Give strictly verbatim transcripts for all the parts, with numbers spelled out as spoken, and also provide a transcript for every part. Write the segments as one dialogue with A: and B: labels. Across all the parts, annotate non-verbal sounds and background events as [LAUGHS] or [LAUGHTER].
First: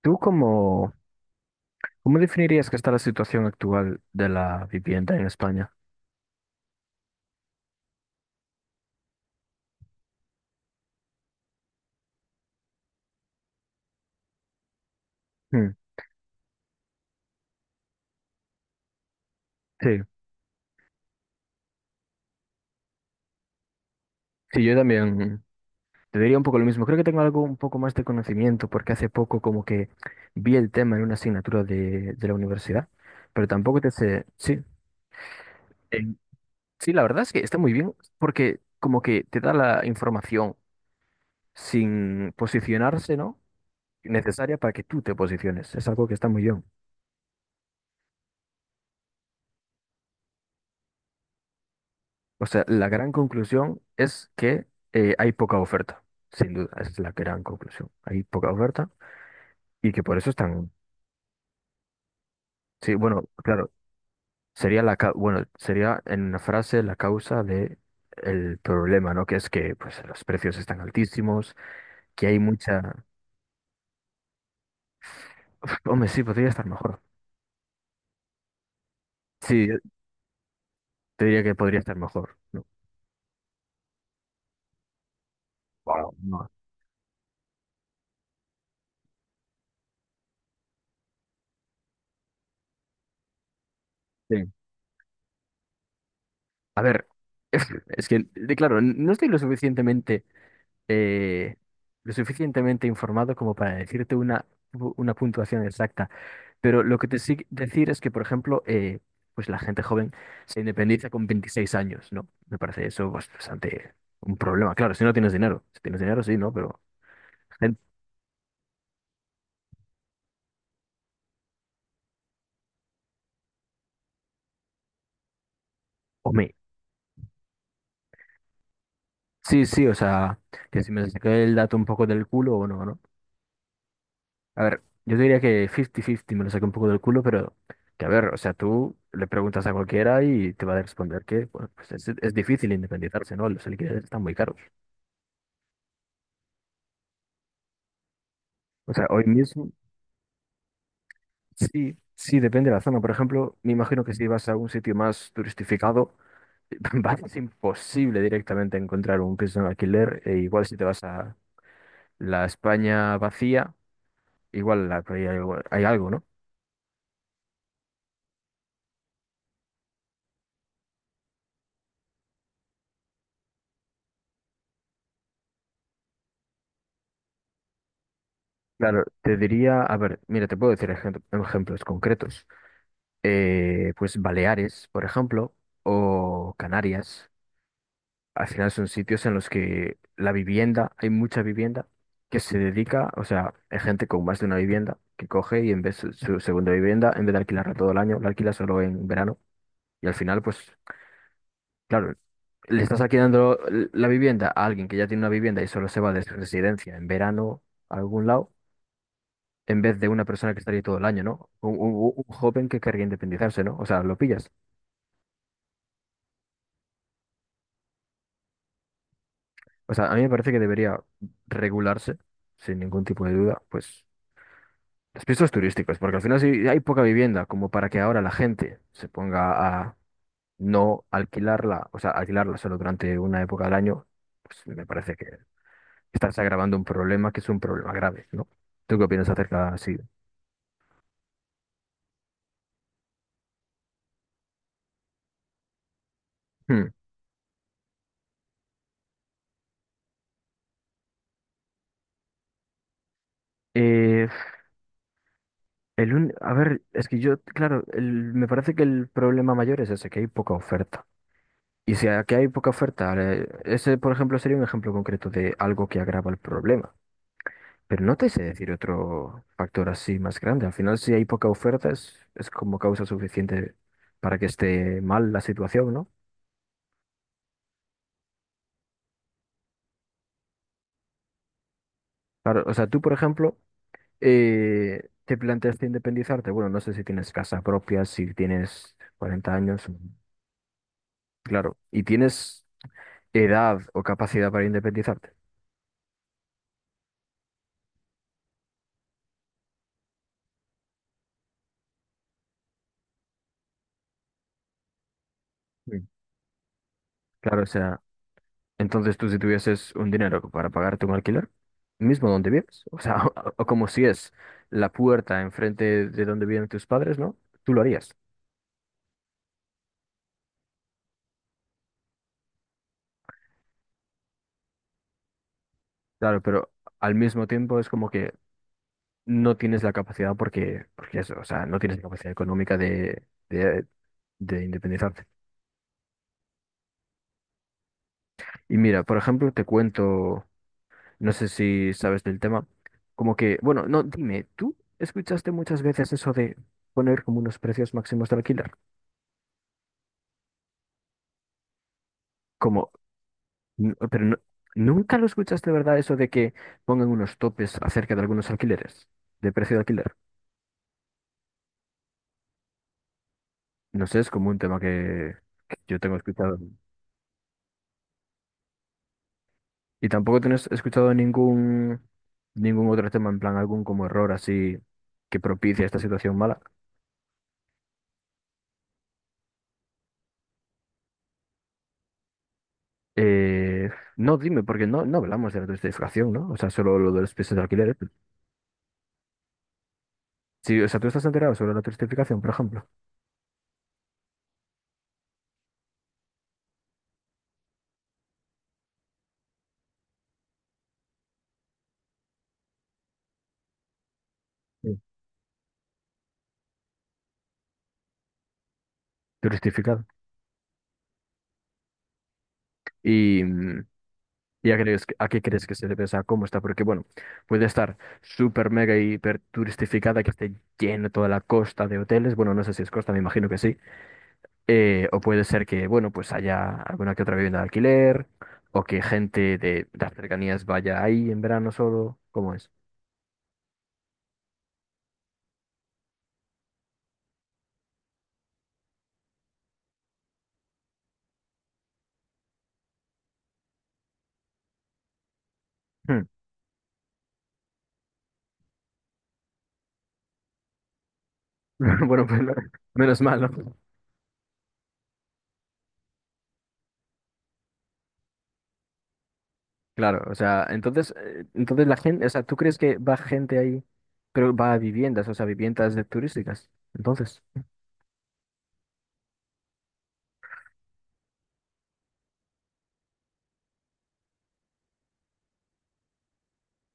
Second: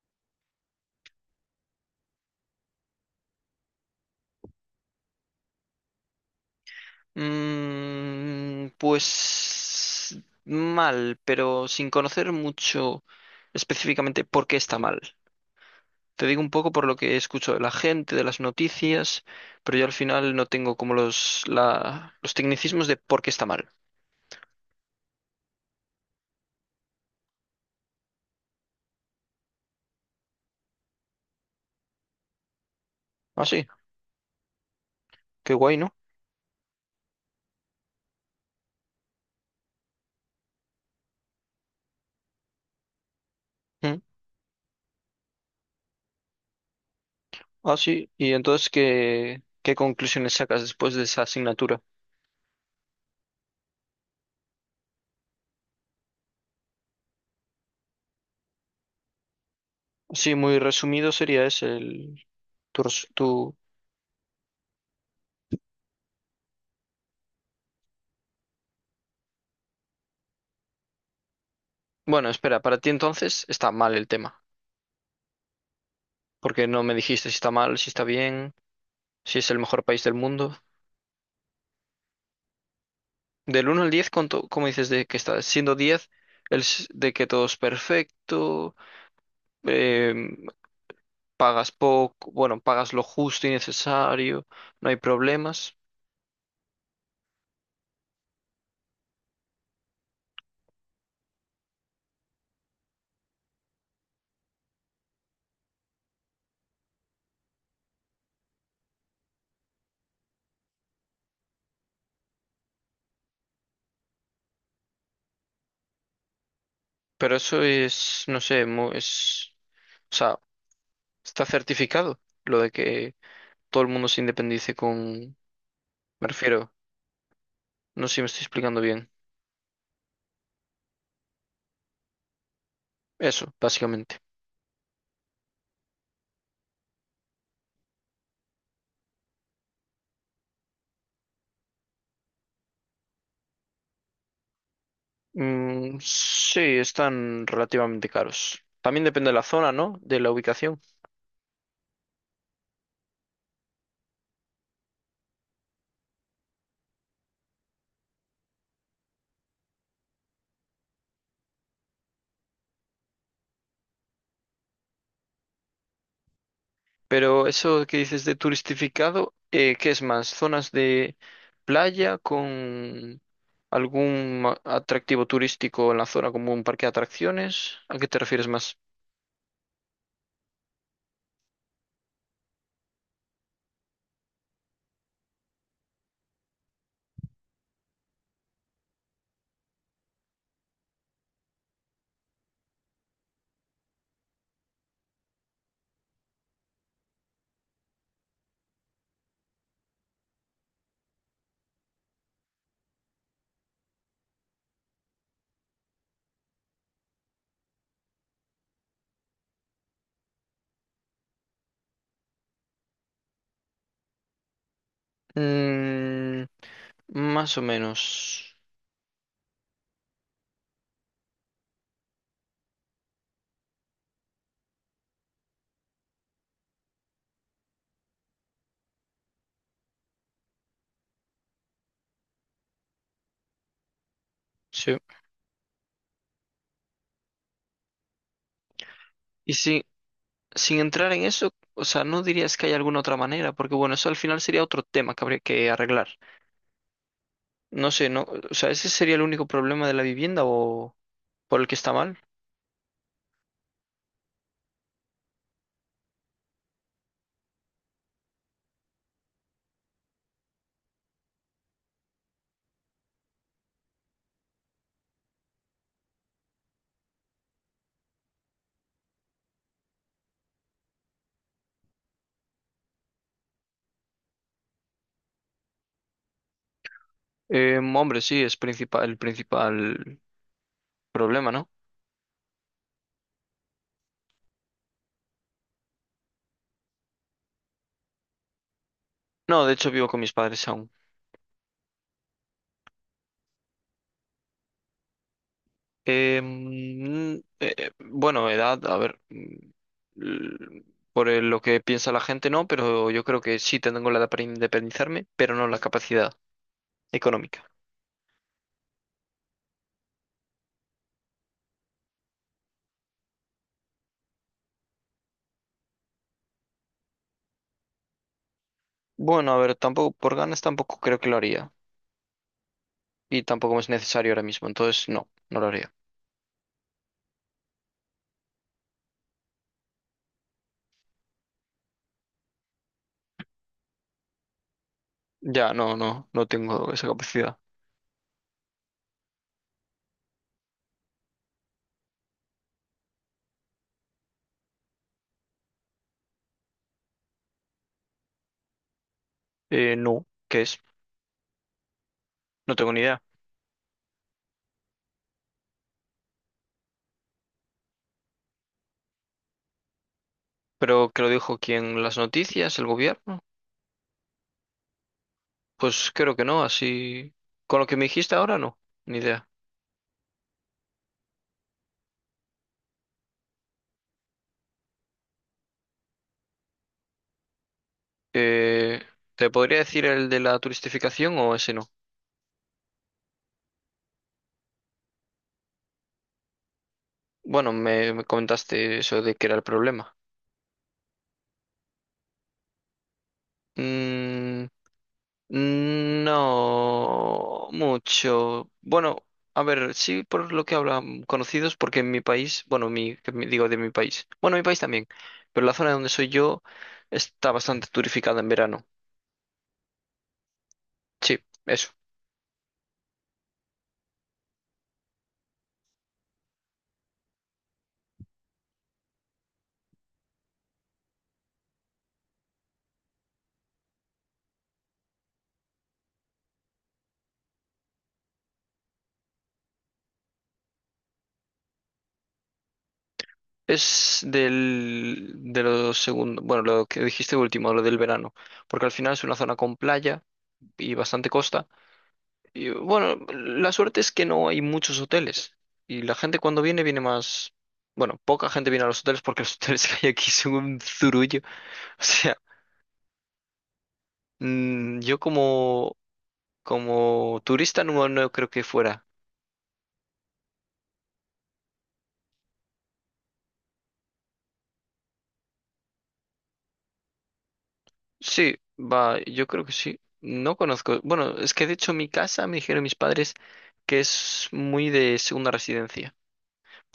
A: ¿Tú cómo, cómo definirías que está la situación actual de la vivienda en España?
B: Mm, pues mal, pero sin conocer mucho específicamente por qué está mal.
A: Hmm.
B: Te digo un poco por lo que escucho de la gente, de las noticias, pero yo al
A: Sí,
B: final no tengo como los, la, los tecnicismos de por qué está mal.
A: sí, yo también te diría un poco lo mismo. Creo que tengo algo un poco más de conocimiento porque hace poco como que vi el tema en una asignatura de, de la universidad,
B: Ah,
A: pero
B: sí,
A: tampoco te sé, sí,
B: qué guay, ¿no?
A: en- sí, la verdad es que está muy bien porque como que te da la información sin posicionarse, ¿no?
B: Mm.
A: Necesaria para que tú te posiciones. Es algo que está muy bien.
B: Ah, sí, y entonces, ¿qué, qué conclusiones sacas después de esa asignatura?
A: O sea, la gran conclusión es que eh, hay poca oferta, sin duda, esa es la gran conclusión. Hay poca oferta y que por eso
B: Sí, muy
A: están...
B: resumido sería ese el, tu,
A: Sí,
B: res-
A: bueno,
B: tu...
A: claro, sería la ca- bueno, sería en una frase la causa de el problema, ¿no? Que es que pues los precios están altísimos, que
B: Bueno,
A: hay
B: espera, para ti
A: mucha...
B: entonces está mal el tema.
A: [LAUGHS] Uf, hombre, sí, podría
B: Porque
A: estar
B: no me
A: mejor.
B: dijiste si está mal, si está bien, si es el
A: Sí, yo
B: mejor país del mundo.
A: te diría que podría estar mejor. No.
B: Del uno al diez, ¿cuánto- ¿cómo dices de que está? Siendo diez
A: Wow, no.
B: el s- de que todo es perfecto, em, pagas poco, bueno, pagas lo justo y necesario,
A: Sí.
B: no hay problemas.
A: A ver, [LAUGHS] es, que, de- claro, no estoy lo suficientemente eh, lo suficientemente informado como para decirte una, pu- una puntuación exacta. Pero lo que te sí decir es que, por ejemplo, eh, pues la gente joven se independiza con veintiséis años, ¿no? Me parece eso pues, bastante un problema. Claro, si no tienes dinero. Si tienes dinero, sí, ¿no? Pero,
B: Pero eso
A: gen-
B: es, no sé, mu- es, o sea, está certificado lo de que todo el mundo se independice con, me
A: hombre,
B: refiero, no sé si me estoy explicando bien.
A: sí, sí, o sea, que si me saqué el dato un poco del culo o no, ¿no?
B: Eso, básicamente.
A: A ver, yo diría que cincuenta cincuenta me lo saqué un poco del culo, pero que a ver, o sea, tú le preguntas a cualquiera y te va a responder que, bueno, pues es, es difícil independizarse, ¿no? Los alquileres están muy caros.
B: Mm, sí, están relativamente caros.
A: O
B: También
A: sea, hoy
B: depende de la
A: mismo
B: zona, ¿no? De la ubicación.
A: sí, sí, depende de la zona. Por ejemplo, me imagino que si vas a un sitio más turistificado, [LAUGHS] va a ser imposible directamente encontrar un piso en alquiler. E igual si te vas a la España vacía, igual la- hay, algo- hay algo, ¿no?
B: Pero eso que dices de turistificado, eh, ¿qué es más? ¿Zonas de playa con algún a- atractivo turístico en la zona, como un parque de atracciones? ¿A qué te refieres más?
A: Claro, te diría, a ver, mira, te puedo decir ejem- ejemplos concretos. Eh, pues Baleares, por ejemplo, o Canarias. Al final son sitios en los que la vivienda, hay mucha vivienda que se dedica, o sea, hay gente con más de una vivienda que coge y en vez de su segunda vivienda, en vez de alquilarla todo el año, la alquila solo en verano. Y al final, pues, claro, le estás alquilando la vivienda a alguien que ya tiene una vivienda y solo se va de su residencia en verano a algún lado, en vez de una persona que estaría todo el año, ¿no? Un, un- un joven que querría independizarse, ¿no? O sea, lo pillas.
B: Mm, más o menos.
A: O sea, a mí me parece que debería regularse, sin ningún tipo de duda, pues los pisos turísticos, porque al final si hay poca vivienda, como para que ahora la gente se ponga a no alquilarla, o sea, alquilarla solo durante una época del año, pues me
B: Sí.
A: parece que estás agravando un problema que es un problema grave, ¿no? ¿Tú qué opinas
B: Y
A: acerca
B: si,
A: así?
B: sin entrar en eso, o sea, no dirías que hay alguna otra manera, porque bueno, eso al final sería otro tema que habría que arreglar.
A: Hmm.
B: No sé, no, o sea, ese sería el único problema de la vivienda o por el que está mal.
A: Eh, el un- A ver, es que yo, claro, el- me parece que el problema mayor es ese, que hay poca oferta. Y si aquí hay poca oferta, eh, ese, por ejemplo, sería un ejemplo concreto de algo que agrava el problema. Pero no te sé decir otro factor así más grande. Al final, si hay poca oferta, es, es como causa suficiente para que esté mal la situación, ¿no?
B: Eh, hombre, sí, es principal, el principal problema, ¿no?
A: Claro, o sea, tú, por ejemplo, eh, te planteaste independizarte. Bueno, no sé si tienes casa propia, si tienes cuarenta
B: No, de
A: años,
B: hecho vivo con mis padres aún.
A: claro, y tienes edad o capacidad para independizarte.
B: Eh, mm, eh, eh, bueno, edad, a ver, mm, l- por el- lo que piensa la gente, no, pero yo creo que sí tengo la edad para independizarme, pero no la
A: Mm.
B: capacidad
A: Claro,
B: económica.
A: o sea. Entonces tú si tuvieses un dinero para pagarte un alquiler, mismo donde vives, o sea, [LAUGHS] o o como si es la puerta enfrente de donde viven tus padres, ¿no? Tú lo harías.
B: Bueno, a ver, tampoco, por ganas tampoco creo que lo haría y tampoco es necesario ahora mismo, entonces no, no lo haría.
A: Claro, pero al mismo tiempo es como que no tienes la capacidad porque, porque eso, o sea, no tienes la capacidad económica de, de, de independizarte.
B: Ya, no, no, no tengo esa capacidad.
A: Y mira, por ejemplo, te cuento, no sé si sabes del tema, como que, bueno, no, dime, ¿tú escuchaste muchas veces eso de poner como unos precios máximos de alquiler?
B: Eh, no, ¿qué es? No
A: Como
B: tengo ni idea.
A: N- pero no- nunca lo escuchas de verdad eso de que pongan unos topes acerca de algunos alquileres, de precio de alquiler.
B: ¿Pero que lo dijo quién? ¿Las noticias? ¿El gobierno?
A: No sé, es como un tema que, que yo
B: Pues
A: tengo
B: creo que
A: escuchado.
B: no, así... Con lo que me dijiste ahora no, ni idea.
A: Y tampoco tienes escuchado ningún, ningún otro tema, en plan algún como error así que propicia esta situación mala.
B: Eh, ¿te podría decir el de la turistificación o ese no?
A: Eh, no, dime, porque no, no hablamos de la turistificación, ¿no? O sea, solo lo de los pisos de
B: Bueno,
A: alquiler.
B: me, me comentaste eso de que era el problema.
A: Sí, o sea, tú estás enterado sobre la turistificación, por ejemplo.
B: Mm, Mm, No mucho. Bueno, a ver, sí por lo que hablan conocidos, porque en mi país, bueno, mi, que mi- digo de mi país, bueno, mi país
A: Sí.
B: también, pero la zona donde soy yo está bastante turificada en verano.
A: Turistificado.
B: Sí, eso.
A: Y, mm, ¿y a, crees, que- a qué crees que se debe? O sea, ¿cómo está? Porque, bueno, puede estar súper mega hiper turistificada, que esté lleno toda la costa de hoteles. Bueno, no sé si es costa, me imagino que sí. Eh, o puede ser que, bueno, pues haya alguna que otra vivienda de alquiler, o que gente de las cercanías vaya ahí en verano solo. ¿Cómo es?
B: Es del, de lo segundo, bueno, lo que dijiste último, lo del verano, porque al final es una zona con playa y bastante costa. Y bueno, la suerte es que no hay muchos hoteles. Y la
A: Hmm.
B: gente cuando viene, viene más. Bueno, poca gente viene a los hoteles porque los [LAUGHS] hoteles que hay aquí son un zurullo. [LAUGHS] O
A: [LAUGHS] Bueno,
B: sea,
A: pues no- menos mal, ¿no?
B: mm, yo como, como turista no, no creo que fuera.
A: Claro, o sea, entonces, eh, entonces la gente, o sea, ¿tú crees que va gente ahí? Pero va a viviendas, o sea, viviendas de turísticas. Entonces.
B: Sí, va, yo creo que sí. No conozco. Bueno, es que de hecho mi casa, me dijeron mis padres, que es muy de segunda residencia.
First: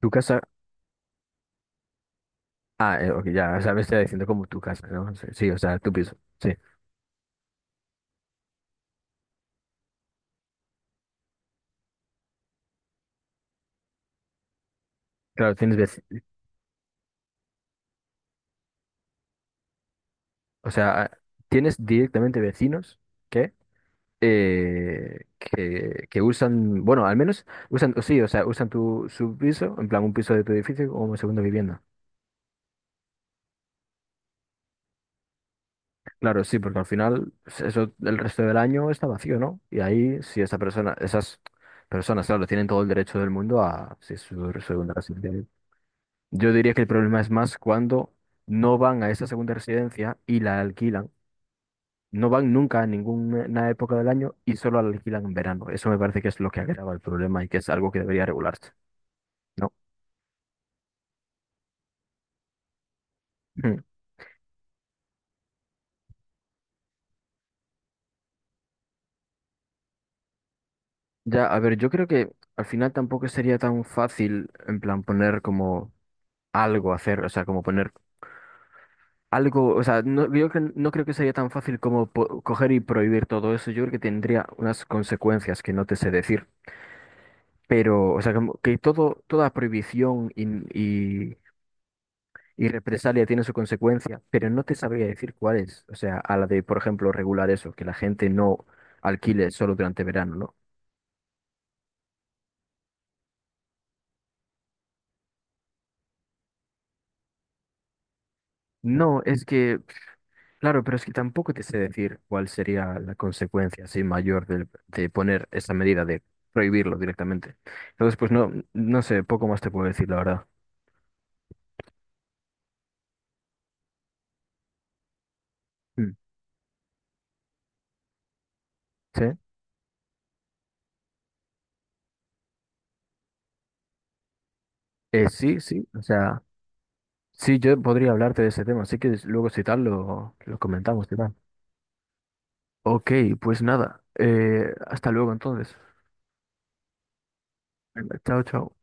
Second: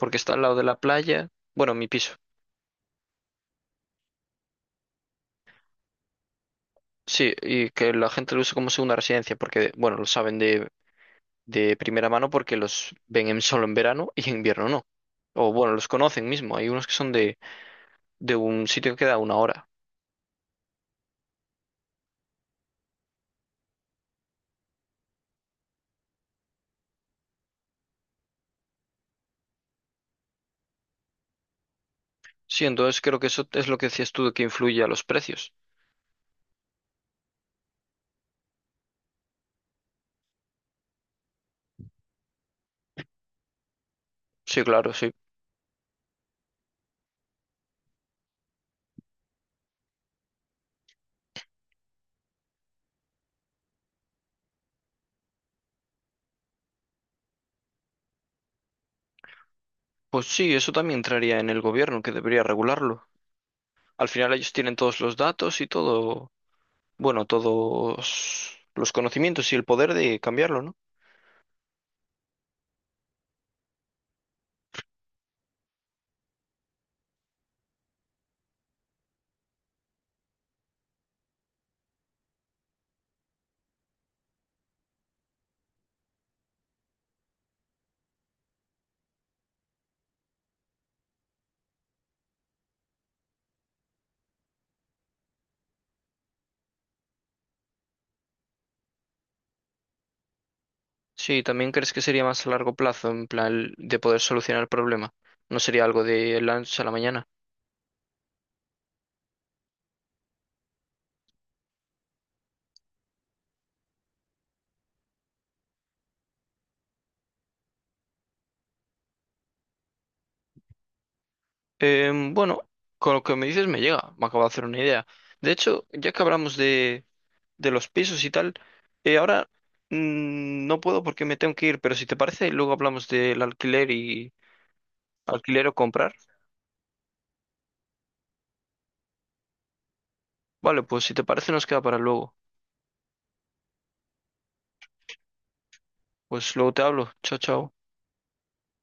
A: ¿Tu
B: está
A: casa?
B: al lado de la playa. Bueno, mi piso.
A: Ah, eh, ok, ya, o sea, me está diciendo como tu casa, ¿no? Sí, sí, o sea, tu piso. Sí,
B: Sí, y que la gente lo usa como segunda residencia porque, bueno, lo saben de de primera mano porque los ven en- solo en verano y en invierno no. O
A: claro,
B: bueno,
A: tienes
B: los
A: veci-
B: conocen mismo. Hay unos que son de, de un sitio que queda a una hora.
A: o sea, ah, tienes directamente vecinos que, eh, que, que usan, bueno, al menos usan, sí, o sea, usan tu, su piso, en plan un piso de tu edificio como segunda vivienda.
B: Sí, entonces creo que eso es lo que decías tú de que influye a los precios.
A: Claro, sí, porque al final s- eso el resto del año está vacío, ¿no? Y ahí, si esa persona, esas personas, claro, tienen todo el derecho del mundo a, si es su
B: Sí, claro,
A: segunda
B: sí.
A: residencia. Yo diría que el problema es más cuando no van a esa segunda residencia y la alquilan. No van nunca a ninguna época del año y solo la alquilan en verano. Eso me parece que es lo que agrava el problema y que es algo que debería regularse, ¿no?
B: Pues sí, eso también entraría en el gobierno, que debería regularlo.
A: Mm.
B: Al final ellos tienen todos los datos y todo, bueno, todos los conocimientos y el poder de cambiarlo, ¿no?
A: Ya, a ver, yo creo que al final tampoco sería tan fácil en plan poner como algo a hacer, o sea, como poner algo, o sea, no, yo cre- no creo que sería tan fácil como po- coger y prohibir todo eso. Yo creo que tendría unas consecuencias que no te sé decir. Pero, o sea, como que todo, toda prohibición y, y, y represalia tiene su consecuencia, pero no te sabría decir cuál es. O sea, a la de, por ejemplo, regular eso, que la gente no alquile solo durante verano, ¿no?
B: Sí, ¿también crees que sería más a largo plazo, en plan de poder solucionar el problema? ¿No sería algo de la noche a la mañana?
A: No, es que, claro, pero es que tampoco te sé decir cuál sería la consecuencia así mayor del- de, poner esa medida de prohibirlo directamente. Entonces, pues no, no sé, poco más te puedo decir, la verdad.
B: Em, bueno, con lo que me dices me llega, me acabo de hacer una idea. De hecho, ya
A: Mm.
B: que hablamos de, de los pisos y tal, eh,
A: ¿Sí?
B: ahora mm, no puedo porque me tengo que ir, pero si te parece, luego hablamos del alquiler y
A: Eh, sí,
B: alquiler o
A: sí, o
B: comprar.
A: sea. Sí, yo podría hablarte de ese tema, así que des- luego si tal lo, lo
B: Vale, pues
A: comentamos,
B: si
A: si
B: te
A: tal?
B: parece nos queda para luego.
A: Ok, pues nada, eh, hasta luego entonces.
B: Pues luego te hablo. Chao, chao.
A: Venga, chao, chao.